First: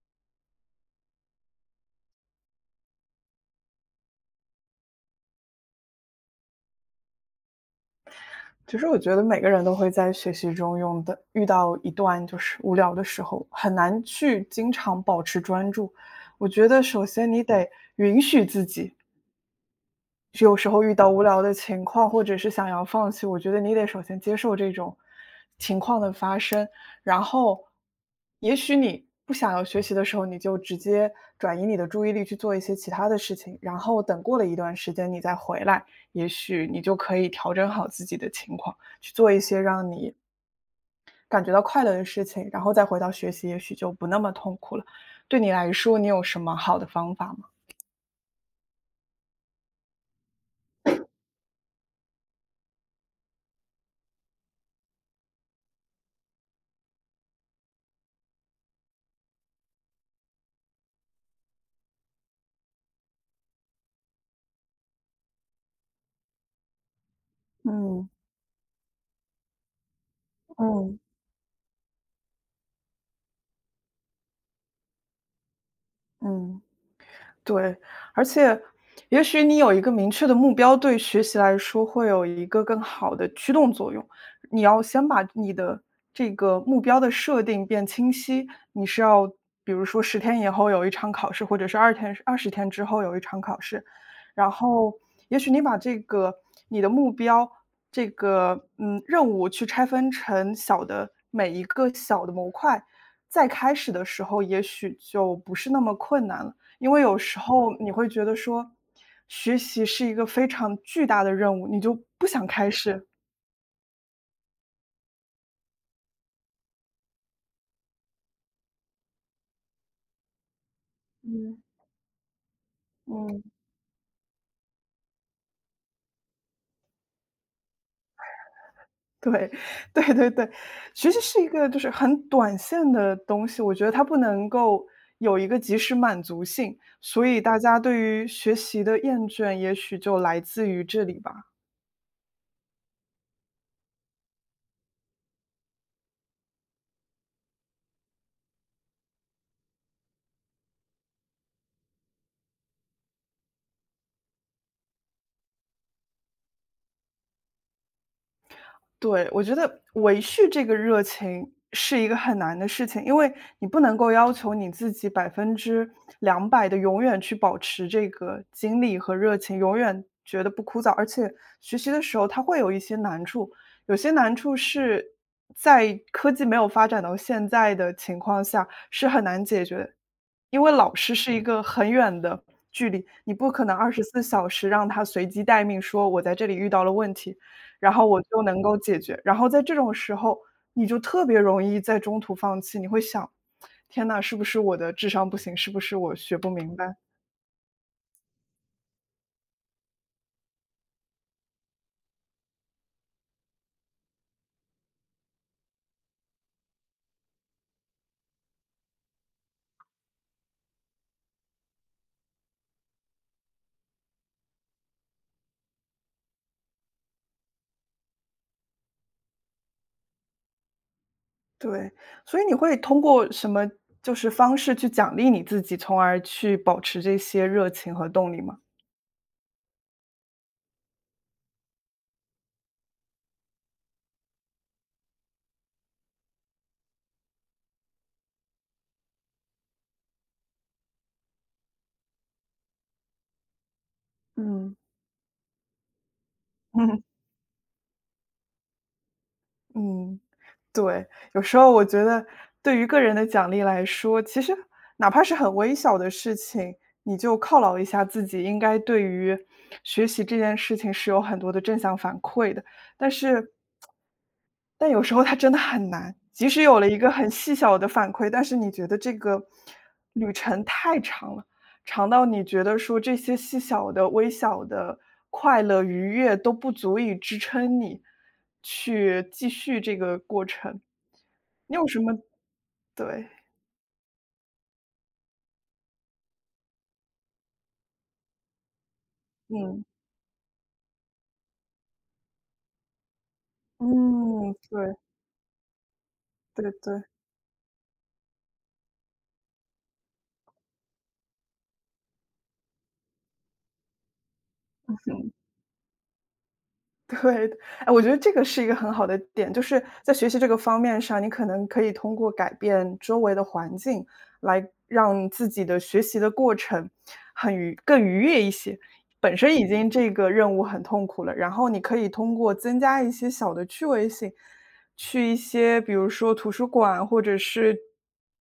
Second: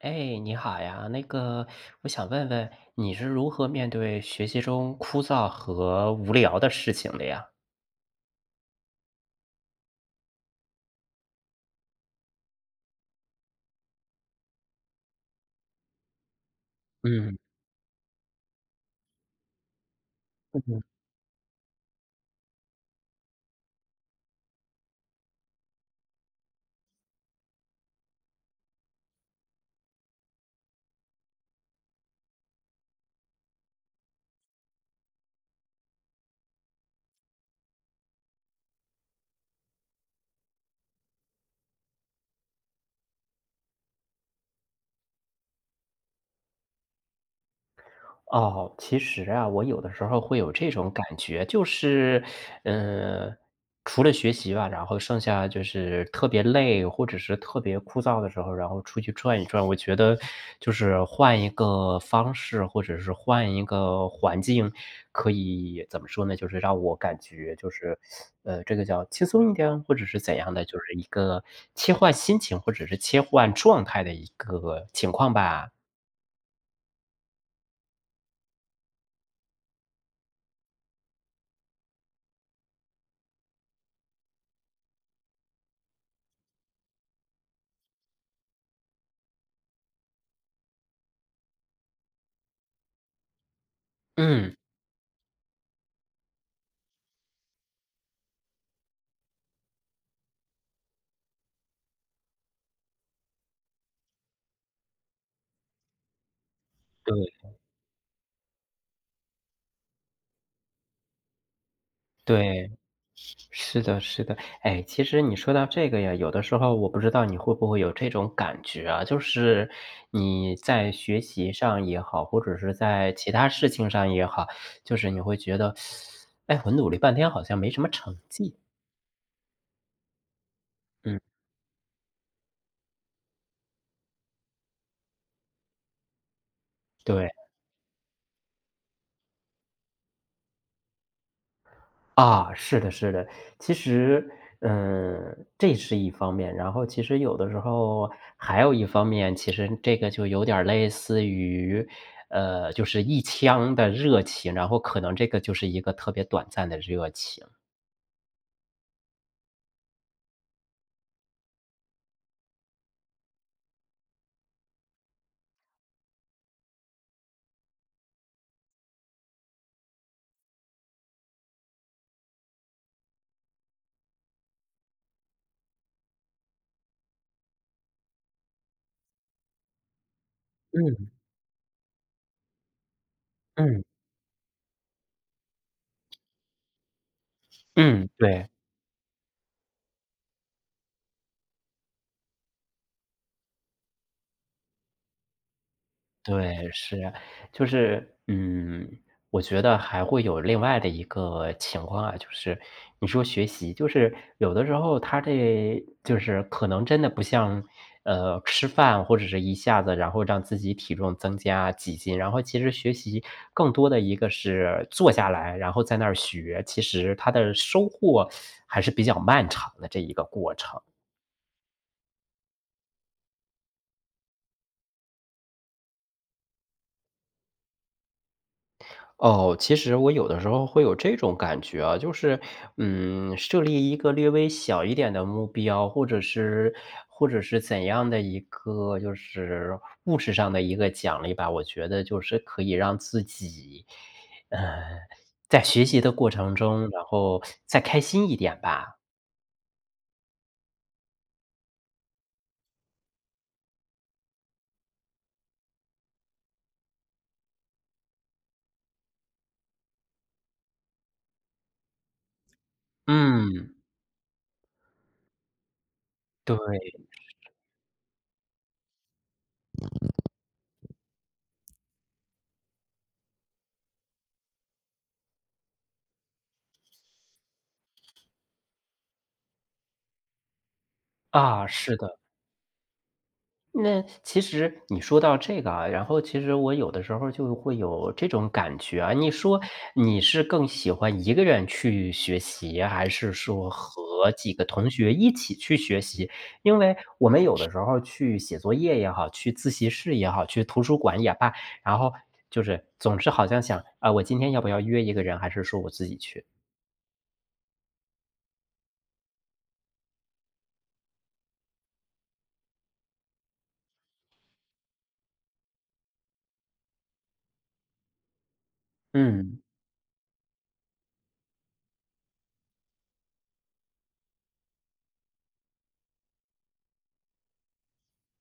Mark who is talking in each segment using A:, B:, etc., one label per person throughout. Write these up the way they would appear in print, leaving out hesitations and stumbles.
A: 哎，你好呀，我想问问你是如何面对学习中枯燥和无聊的事情的呀？
B: 其实我觉得每个人都会在学习中用的遇到一段就是无聊的时候，很难去经常保持专注。我觉得首先
A: 嗯。
B: 你得允许自己，有时候遇到无聊的情况，或者是想要放弃，我觉得你得首先接受这种，然后也许你不想要学习的时候，你就直接转移你的注意力去做一些其他的事情，然后等过了一段时间你再回来，也许你就可以调整好自己的情况，去做一些让你感觉到快乐的事情，然后再回到学习，也许就不那么痛苦了。对你来说，你有什么好的方法吗？
A: 哦，其实啊，我有的时候会有这种感觉，就是，嗯，除了学习吧，然后剩下就是特别累或者是特别枯燥的时候，然后出去转一转。我觉得就是换一个方式，或者是换一个环境，可以怎么说呢？就是让我感觉就是，
B: 嗯
A: 这个叫轻松一点，或者是怎样的，就是
B: 嗯
A: 一个切换心情或者是切换状态的一个情况吧。
B: 嗯。对，而且也许你有一个明确的目标，对学习来说会有一个更好的驱动作用。你要先把你的这个目标的设定变清晰，你是要比如说十天以后有一场考试，或者是二天20天之后有一场考试，然
A: 嗯，
B: 后也许你把这个你的目标这个任务去拆分成小的每一个小的模块，再开始的时候也许就不是那么困难了。因为有时
A: 对
B: 候你会觉得说，学习是一个非常巨大的任务，你就不想
A: 对。
B: 开始。
A: 是的，是的，哎，其实你说到这个呀，有的时候我不知道你会不会有这种感觉啊，就是你在学习
B: 嗯。
A: 上也好，或者是在其
B: 嗯，
A: 他事情上也好，就是你会觉得，哎，我努力半天好像没什么成绩，
B: 对 对对对，学习
A: 嗯，
B: 是一个就是很短线的东西，我觉得它不能够有一个及时满足性，所
A: 对。
B: 以大家对于学习的厌倦也许就来自于这里吧。
A: 啊，是的，是的。其实，这是一方面，然后其实有的时候还有一方面，其实这个就有点儿类似于，就是一腔的热情，然后可能这个就是一个特别短暂的热情。
B: 对，我觉得维续这个热情是一个很难的事情，因为你不能够要求你自己200%的永远去保持这个精力和热情，永远觉得不枯燥。而且学习的时候它会有一些难处，有些难处是在科技没有发展到现在的情况下是很难解决的，因为老
A: 嗯
B: 师是一个很远的距离，你不可能
A: 嗯。
B: 24小时让他随机待命，说我在这里遇到了问题，然后
A: 嗯，
B: 我就
A: 对。
B: 能够解决。然后在这种时候，你就特别容易在中途放弃，你会想：“天呐，是不是我的智商不行？是不是我学不
A: 对，
B: 明白？”
A: 是，就是，嗯，我觉得还会有另外的一个情况啊，就是你说学习，就是有的时候他这就是可能真的不像，吃饭或者是一下子然后让自己体重增加几斤，然后其实学习更多的一个是坐下来，然后在那儿学，其实它的收获还是比较漫长的这一个过程。
B: 对，所以你会通过什么就是方式去奖励你自己，从而去保持这些热情和动力吗？
A: 哦，其实我有的时候会有这种感觉啊，就是，设立一个略微小一点的目标，或者是怎样的一个就是物质上的一个奖励吧，我觉得就是可以让自己，呃，
B: 嗯，
A: 在学习的过程中，然 后再开心一点吧。
B: 嗯，对，有时候我觉得对于个人的奖励来说，其实哪怕是很微小的事情，你就犒劳一下自己，应该对于学习这件事情是有很多的正向反馈的。但是
A: 嗯，
B: 但有时候它真的很难，即
A: 对，
B: 使有了一个很细小的反馈，但是你觉得这个旅程太长了，长到你觉得说这些细小的、微小的快乐、愉悦都不足以支撑你去继续这个过程。
A: 啊，
B: 你有
A: 是
B: 什么
A: 的。
B: 对，
A: 那其实你说到这个啊，然后其实我有的时候就会有这种感觉啊，你说
B: 嗯，
A: 你是更喜欢一个人去学习，还是说和几
B: 嗯，
A: 个同
B: 对，
A: 学一起去学习？
B: 对
A: 因为
B: 对。
A: 我们有的时候去写作业也好，去自习室也好，去图书馆也罢，然后就是总是好像想啊，我今天要不要约一个人，还是说我自己去？
B: 对的，哎，我觉得这个是一个很好的点，就是在学习这个方面上，你可能可以通过改变周围的环境，来让自己的学习的过程更愉悦一些。本身
A: 嗯
B: 已经这个任务很痛苦了，然后你可以通过增加一些小的趣味性，去一些比如说图书馆，或者是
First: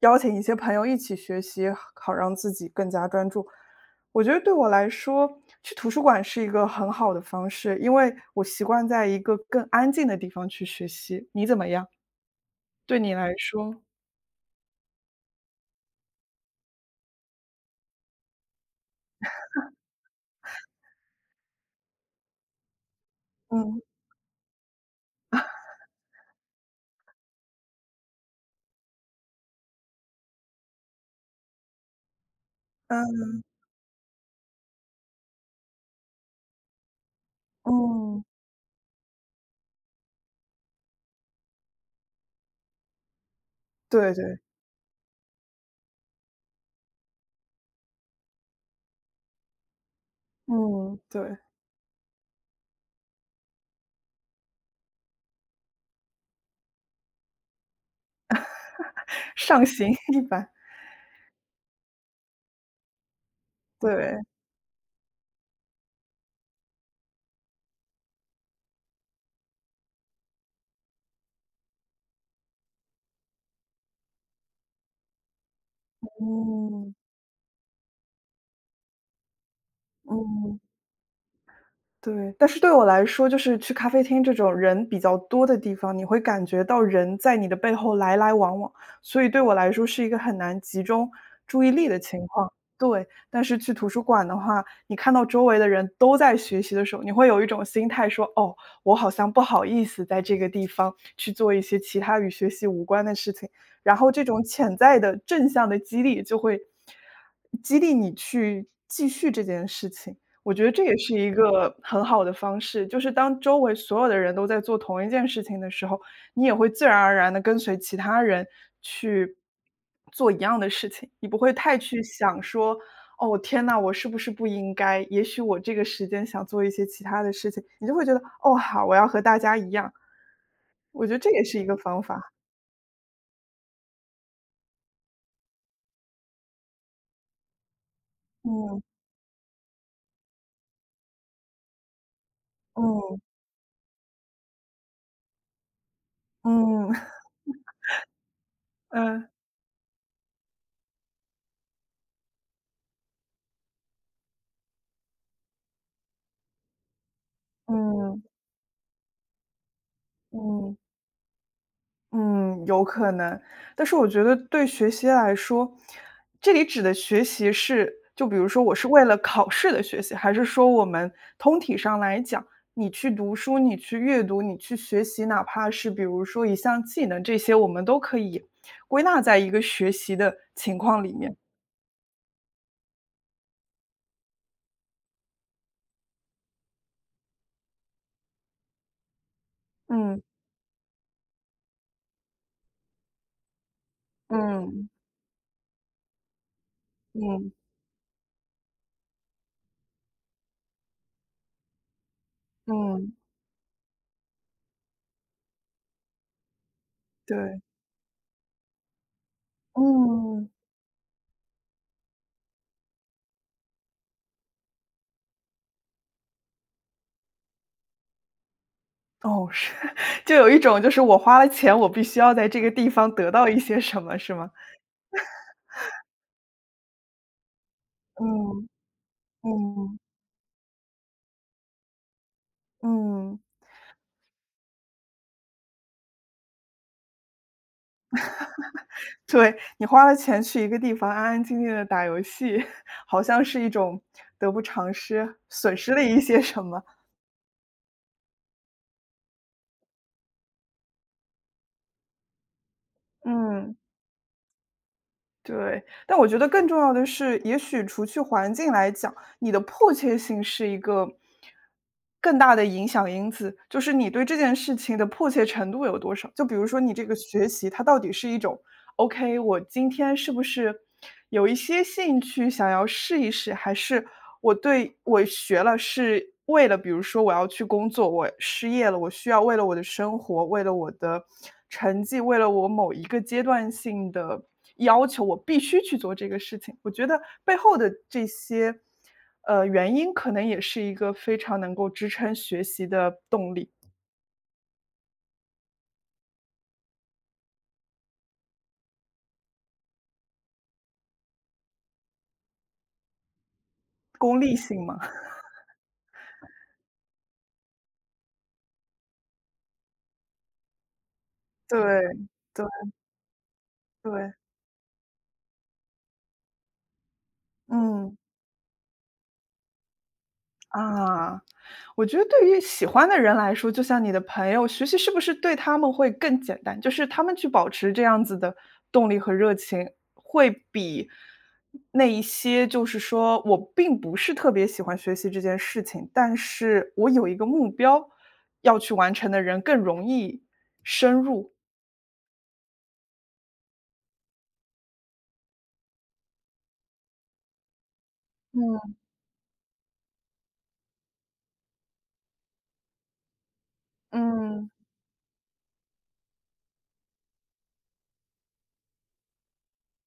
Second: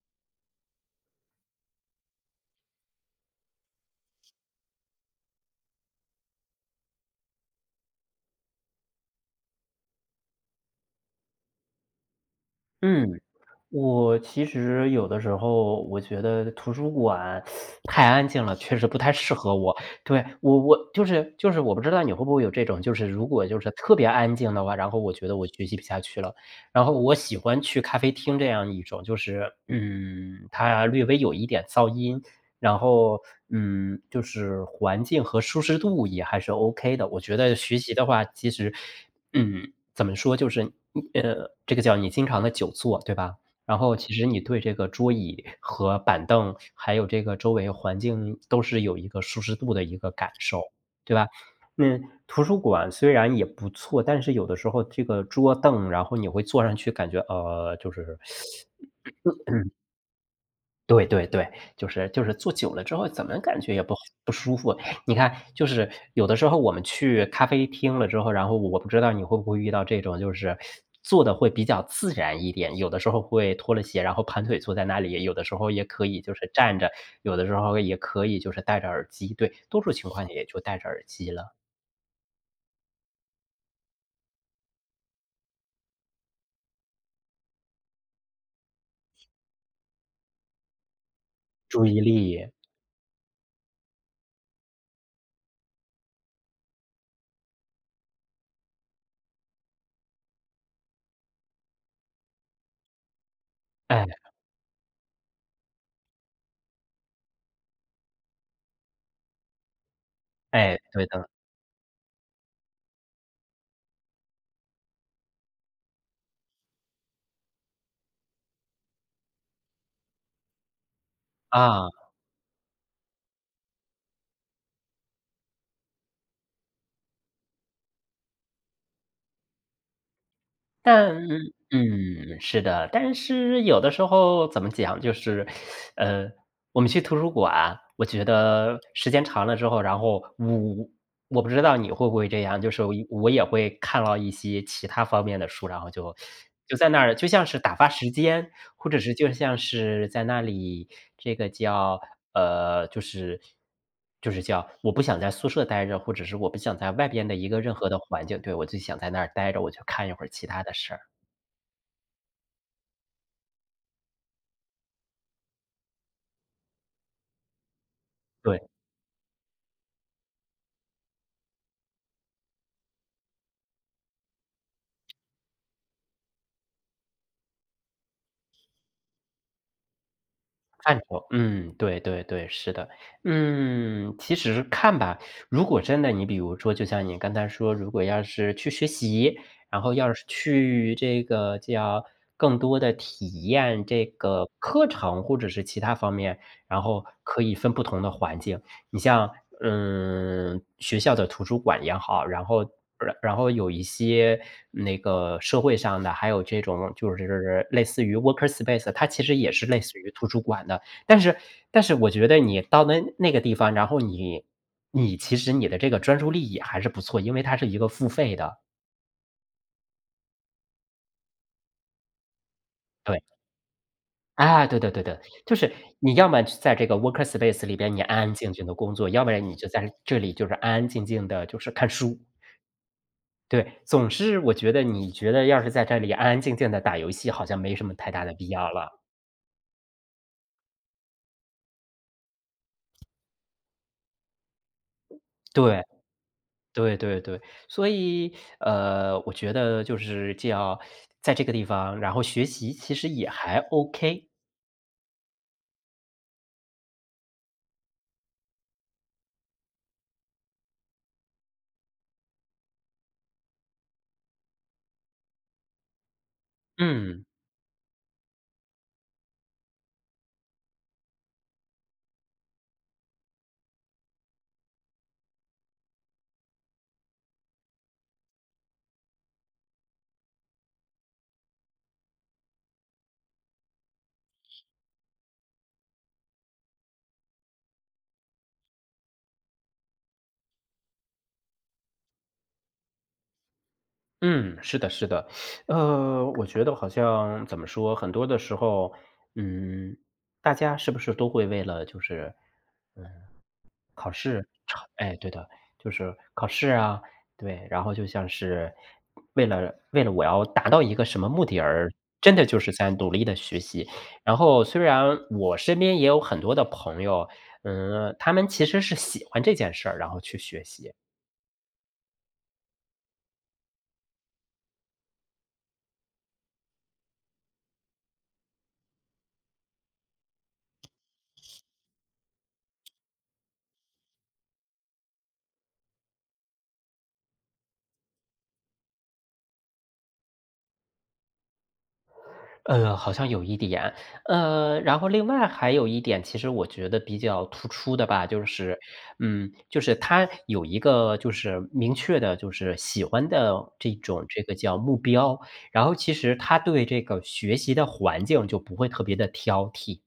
B: 邀请一些朋友一起学习，好让自己更加专注。我觉得对我来说，去图书馆是一个很好的方式，因为我习惯在一个更安静的地方去学习。你怎么样？对你
A: 嗯。
B: 来说，
A: 我其实有的时候我觉得图书馆太安静了，确实不太适合我。对，我就是我不知道你会不会有这种，就是如果就是
B: 嗯
A: 特别安静的话，然后我觉得我学习不下去了。然后我喜欢去咖啡厅这样一种，就是嗯，它略微有一点噪音，然后
B: 嗯
A: 嗯，就是环境和舒适度也还是 OK 的。我觉得学习的
B: 嗯，
A: 话，其实嗯，怎么说，这个叫你经常的久坐，对吧？然后其
B: 对
A: 实
B: 对，
A: 你对这个桌椅和板凳，还有这个周围环境都是有一个舒适度的一个感受，
B: 嗯
A: 对吧？
B: 对，
A: 那图书馆虽然也不错，但是有的时候这个桌凳，然后你会坐上去感觉，就是
B: 上行一般，
A: 对对对，就是坐久了之后，怎么感觉也不
B: 对，
A: 不舒服。你看，就是有的时候我们去咖啡厅了之后，然后我不知道你会不会遇到这种，就是坐的会比较自然一点，有的时候会脱了鞋，然后盘腿坐在那里，有的时候也可以就是站着，
B: 嗯
A: 有的时候也可以就是戴着耳机，对，多数情况也就
B: 嗯。
A: 戴着耳机了，
B: 对，但是对我来说，就是去咖啡厅这种人比较多的地方，你会感觉到人在你的背后来来往往，所以对我来说是一个很难集中注意
A: 注
B: 力的
A: 意
B: 情
A: 力，
B: 况。对，但是去图书馆的话，你看到周围的人都在学习的时候，你会有一种心态说：“哦，我好像不好意思在这个地方去做一些其他与学习无关的事情。”然
A: 哎
B: 后这种潜在的正向的激励就会激励你去继续这件事情。我觉得
A: 哎，
B: 这也
A: 对
B: 是
A: 的，
B: 一个很好的方式，就是当周围所有的人都在做同一件事情的时候，你也会自然而然的跟随其他人去做一样的事情，你不会太
A: 啊。
B: 去想说：“哦，天呐，我是不是不应该？也许我这个时间想做一些其他的事情。”你就会觉得：“哦，好，我要和大家一样。”我
A: 但
B: 觉得这也是一个方法。
A: 嗯，是的，但是有的时候怎么讲，就是，呃，我们去图书馆，我觉得
B: 嗯，
A: 时间长了之后，然后我不知道你会不会这样，就是我
B: 嗯，
A: 我也会看到一些其他方面的书，然后就就在
B: 嗯
A: 那儿就 像是打发时间。或者是
B: 嗯，
A: 就像是在那里，这个叫呃，就是就是叫我不想在宿舍待着，或者是我不想在外边的一个任何的
B: 嗯，
A: 环境，对，我就想在那儿待着，我就看一会儿其他的
B: 嗯。
A: 事儿。
B: 嗯，有可能。但是我觉得对学习来说，这里指的学习是，就比如
A: 对。
B: 说我是为了考试的学习，还是说我们通体上来讲，你去读书、你去阅读、你去学习，哪怕是比如说一项技能，这些我们都可以归纳在一个学习的情
A: 范
B: 况里
A: 畴，
B: 面。
A: 嗯，对对对，是的。嗯，其实看吧，如果真的你比如说，就像你刚才说，如果要是去学习，然后要
B: 嗯
A: 是去这个叫更多的体验这个课
B: 嗯
A: 程或者是其他方面，然后可
B: 嗯
A: 以分不同的环境。你像，嗯，学校的图书馆也好，然后
B: 嗯，
A: 然然后有一些那个社会上的，还有这种就
B: 对，
A: 是类似于 worker space，它其实也是类似于图书
B: 嗯，
A: 馆的。但是但是我觉得你到那个地方，然后你你其实你的这个专注力也还是不错，因为它是一个付费的。
B: 哦，是，就有一种就是我花了钱，我必须要在这个地方
A: 对，
B: 得到一些什么，是吗？
A: 啊，对对对对，就是你要么在这个 worker space 里边你安安静静
B: 嗯。
A: 的工作，要不然你就在
B: 嗯，
A: 这里就是安安静静的就是看书。
B: 嗯，
A: 对，总是我觉得你觉得要是在这里安安静静的打游戏，好像没什么太大的必要了。
B: 对，你花了钱去一个地方安安静静的打游戏，好像是一种得不偿失，损
A: 对，
B: 失了一些什么。
A: 对对对，所以，我觉得就是这样，在这个地方，然后学习其实也还
B: 嗯，
A: OK。
B: 对。但我觉得更重要的是，也许除去环境来讲，你的迫切性是一个更大的影响因子，就是你对这件事情的迫切程度有多少。就比如说你这个
A: 嗯，
B: 学习，它到底是一种 OK，我今天是不是有一些兴趣想要试一试？还是我对我学了是为了比如说我要去工作，我失业了，我需要为了我的生活，为了我的成绩，为了我某一个阶段性的要求，我必须去做这个事情。我觉得背后的这些，原因可能也是一个非常能够支撑学习的动力，
A: 嗯，是的是的。我觉得好像怎么说，很多的时候，嗯，大家是不是都会为了就是考
B: 功
A: 试，
B: 利
A: 成
B: 性嘛。
A: 哎，对 的，就是考试啊，对，然后就像是为了我要达到一个什么目的而
B: 对，
A: 真的就
B: 对
A: 是在努力的学习。
B: 对，
A: 然后虽然我身边也有很多的朋友，嗯，
B: 嗯，
A: 他们其实是喜欢这件事儿，然后去学习。
B: 啊。我觉得对于喜欢的人来说，就像你的朋友，学习是不是对他们会更简单？就是他们去保持这样子的动力和热情，会比那一些就是说我并不是特别喜欢学习这件事情，但是我有一个目标要去完成的人更容易深入。
A: 好像有一点。然后另外还有一点，其实我觉得比较突出的吧，就是，
B: 嗯。
A: 就是他有一个就是明确的，就是喜欢的这种这个
B: 嗯。
A: 叫目标，然后其实他对这个学习的环境就不会特别的挑剔。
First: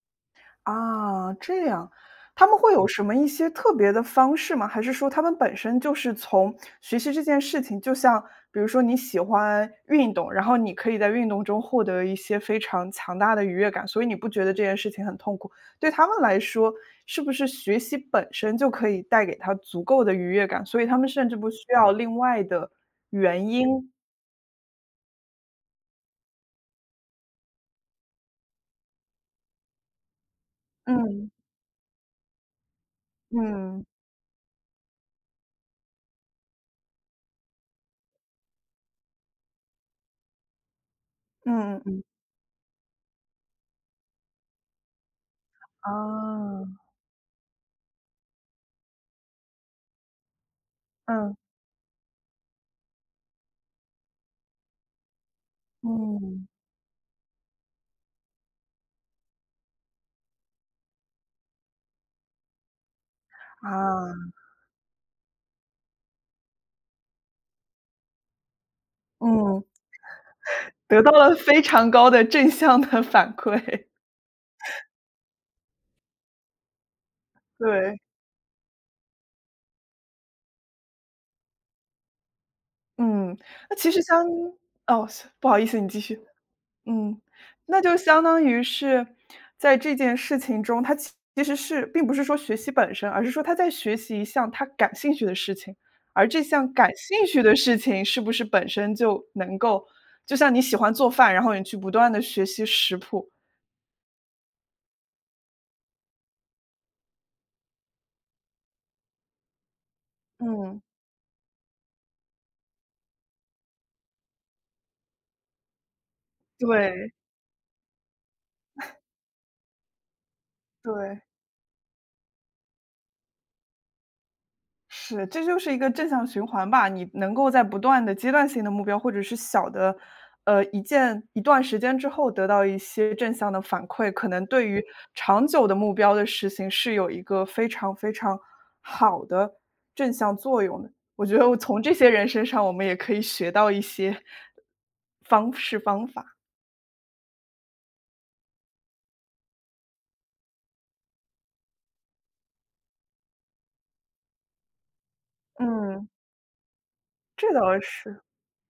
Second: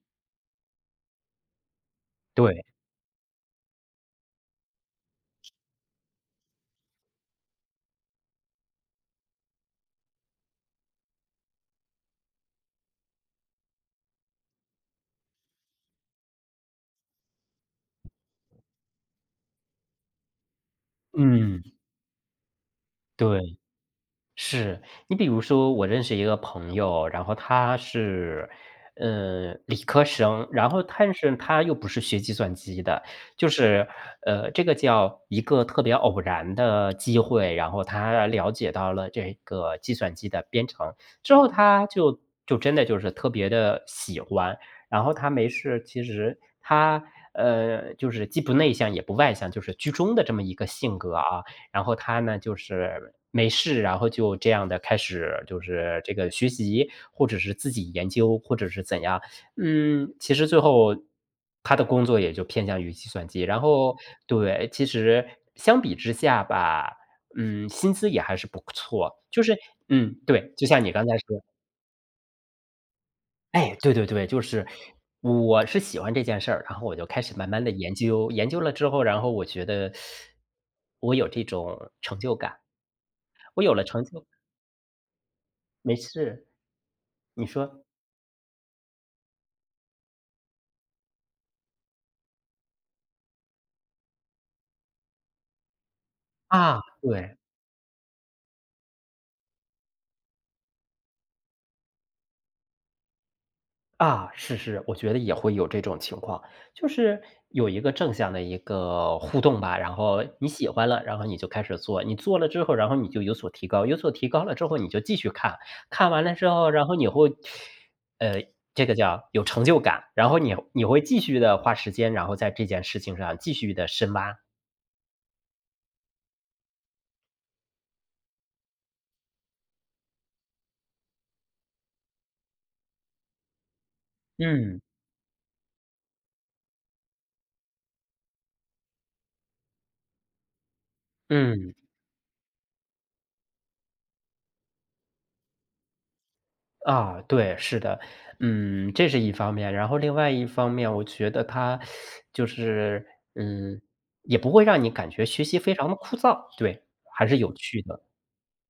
B: 啊，这样，他们
A: 对，
B: 会有什么一些特别的方式吗？还是说他们本身就是从学习这件事情，就像比如说你喜欢运动，然后你可以在运动中获得一些非常强大的愉悦感，所以你不觉得这件事情很痛苦。对他们来说，是不是学习本身就可以带给他足够的愉悦感，所以他们甚至不需
A: 嗯，
B: 要另外的
A: 对。
B: 原因？
A: 是，你比如说我认识一个朋友，然后他是，理科生，然后但
B: 嗯。
A: 是他又不是学计算机的，就
B: 嗯，
A: 是，这个叫一个特别偶然的机会，然后他了解到了这个计算机的编程之后，
B: 嗯，嗯嗯
A: 他
B: 嗯，
A: 就就真的就是特别的喜欢，然后他没事，其实
B: 啊，
A: 他，就是既不内向也不外向，就是居中的这么一个性格
B: 嗯，
A: 啊。然后他呢，就是没事，然后就这样的开始就是这个学
B: 嗯，
A: 习，或者是自己研究，或者是怎样。嗯，其实最后他的工作也就偏向于计算机，然后
B: 啊，
A: 对，其实相比之下吧，嗯，薪资也还是不错。就是
B: 嗯。
A: 嗯，对，就像你
B: 得
A: 刚
B: 到
A: 才
B: 了
A: 说
B: 非常高的正向的反
A: 哎，
B: 馈，
A: 对对对，就是我是喜欢这件事儿，然后我就开始慢慢的研
B: 对，
A: 究，研究了之后，然后我觉得我有这种成就感。
B: 嗯，
A: 我有
B: 那
A: 了
B: 其实
A: 成就
B: 相哦，不好意思，你
A: 没
B: 继续。
A: 事，
B: 嗯，
A: 你
B: 那
A: 说。
B: 就相当于是在这件事情中，他其实是并不是说学习本身，而是说他在学习一项他感兴趣的事情，而这项
A: 啊。
B: 感兴
A: 对，
B: 趣的事情是不是本身就能够就像你喜欢做饭，然后你去不断的学习食谱。
A: 啊，是是，我觉得也会有这种情况，就是有一个正向的一个互动吧，然后你喜
B: 嗯，
A: 欢了，然后你就开始做，你做了之后，然后你就有所提高，有所提高了之后，你就继续看，看完了之后，然后你
B: 对，
A: 会呃，这个叫有成就感，然后你你会继
B: 对。
A: 续的花时间，然后在这件事情上继续的深挖。
B: 是，这就是一个正向循环吧。你能够在不断的阶段性的目标，或者是小的，一件一段时间之后得到一些正向的反馈，可能对
A: 嗯，
B: 于长久的目标的实行是有一个非常非常好的正向作用的。我觉得我
A: 嗯。
B: 从这些人身上，我们也可以学到一些方式方法。
A: 啊，对，是的，嗯，这是一方面，然后另外一方面，我觉得它就是，嗯，也不会让你感觉学习非常的
B: 嗯，
A: 枯燥，对，还是有
B: 这倒
A: 趣的，
B: 是，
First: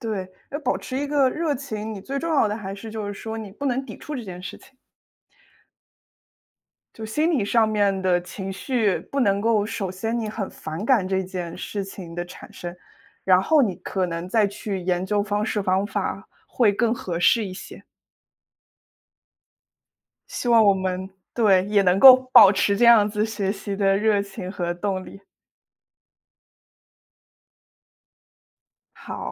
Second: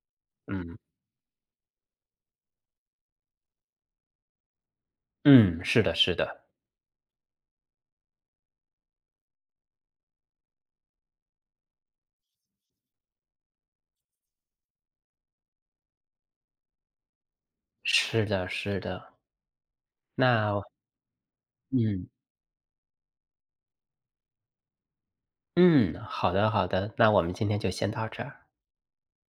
B: 对，要
A: 嗯，
B: 保持一个热情，你最重要的还是就是说你不能抵触这件事情。
A: 嗯，是的，是的，
B: 就心理上面的情绪不能够首先你很反感这件事情的产生，然后你可能再去研究方式方法会更合适一些。
A: 是的，是的，
B: 希
A: 那
B: 望我们对，也能
A: 嗯，
B: 够保持这样子学习的热情和动力。
A: 嗯，好的，好的，那我们今天就先到这儿。
B: 好。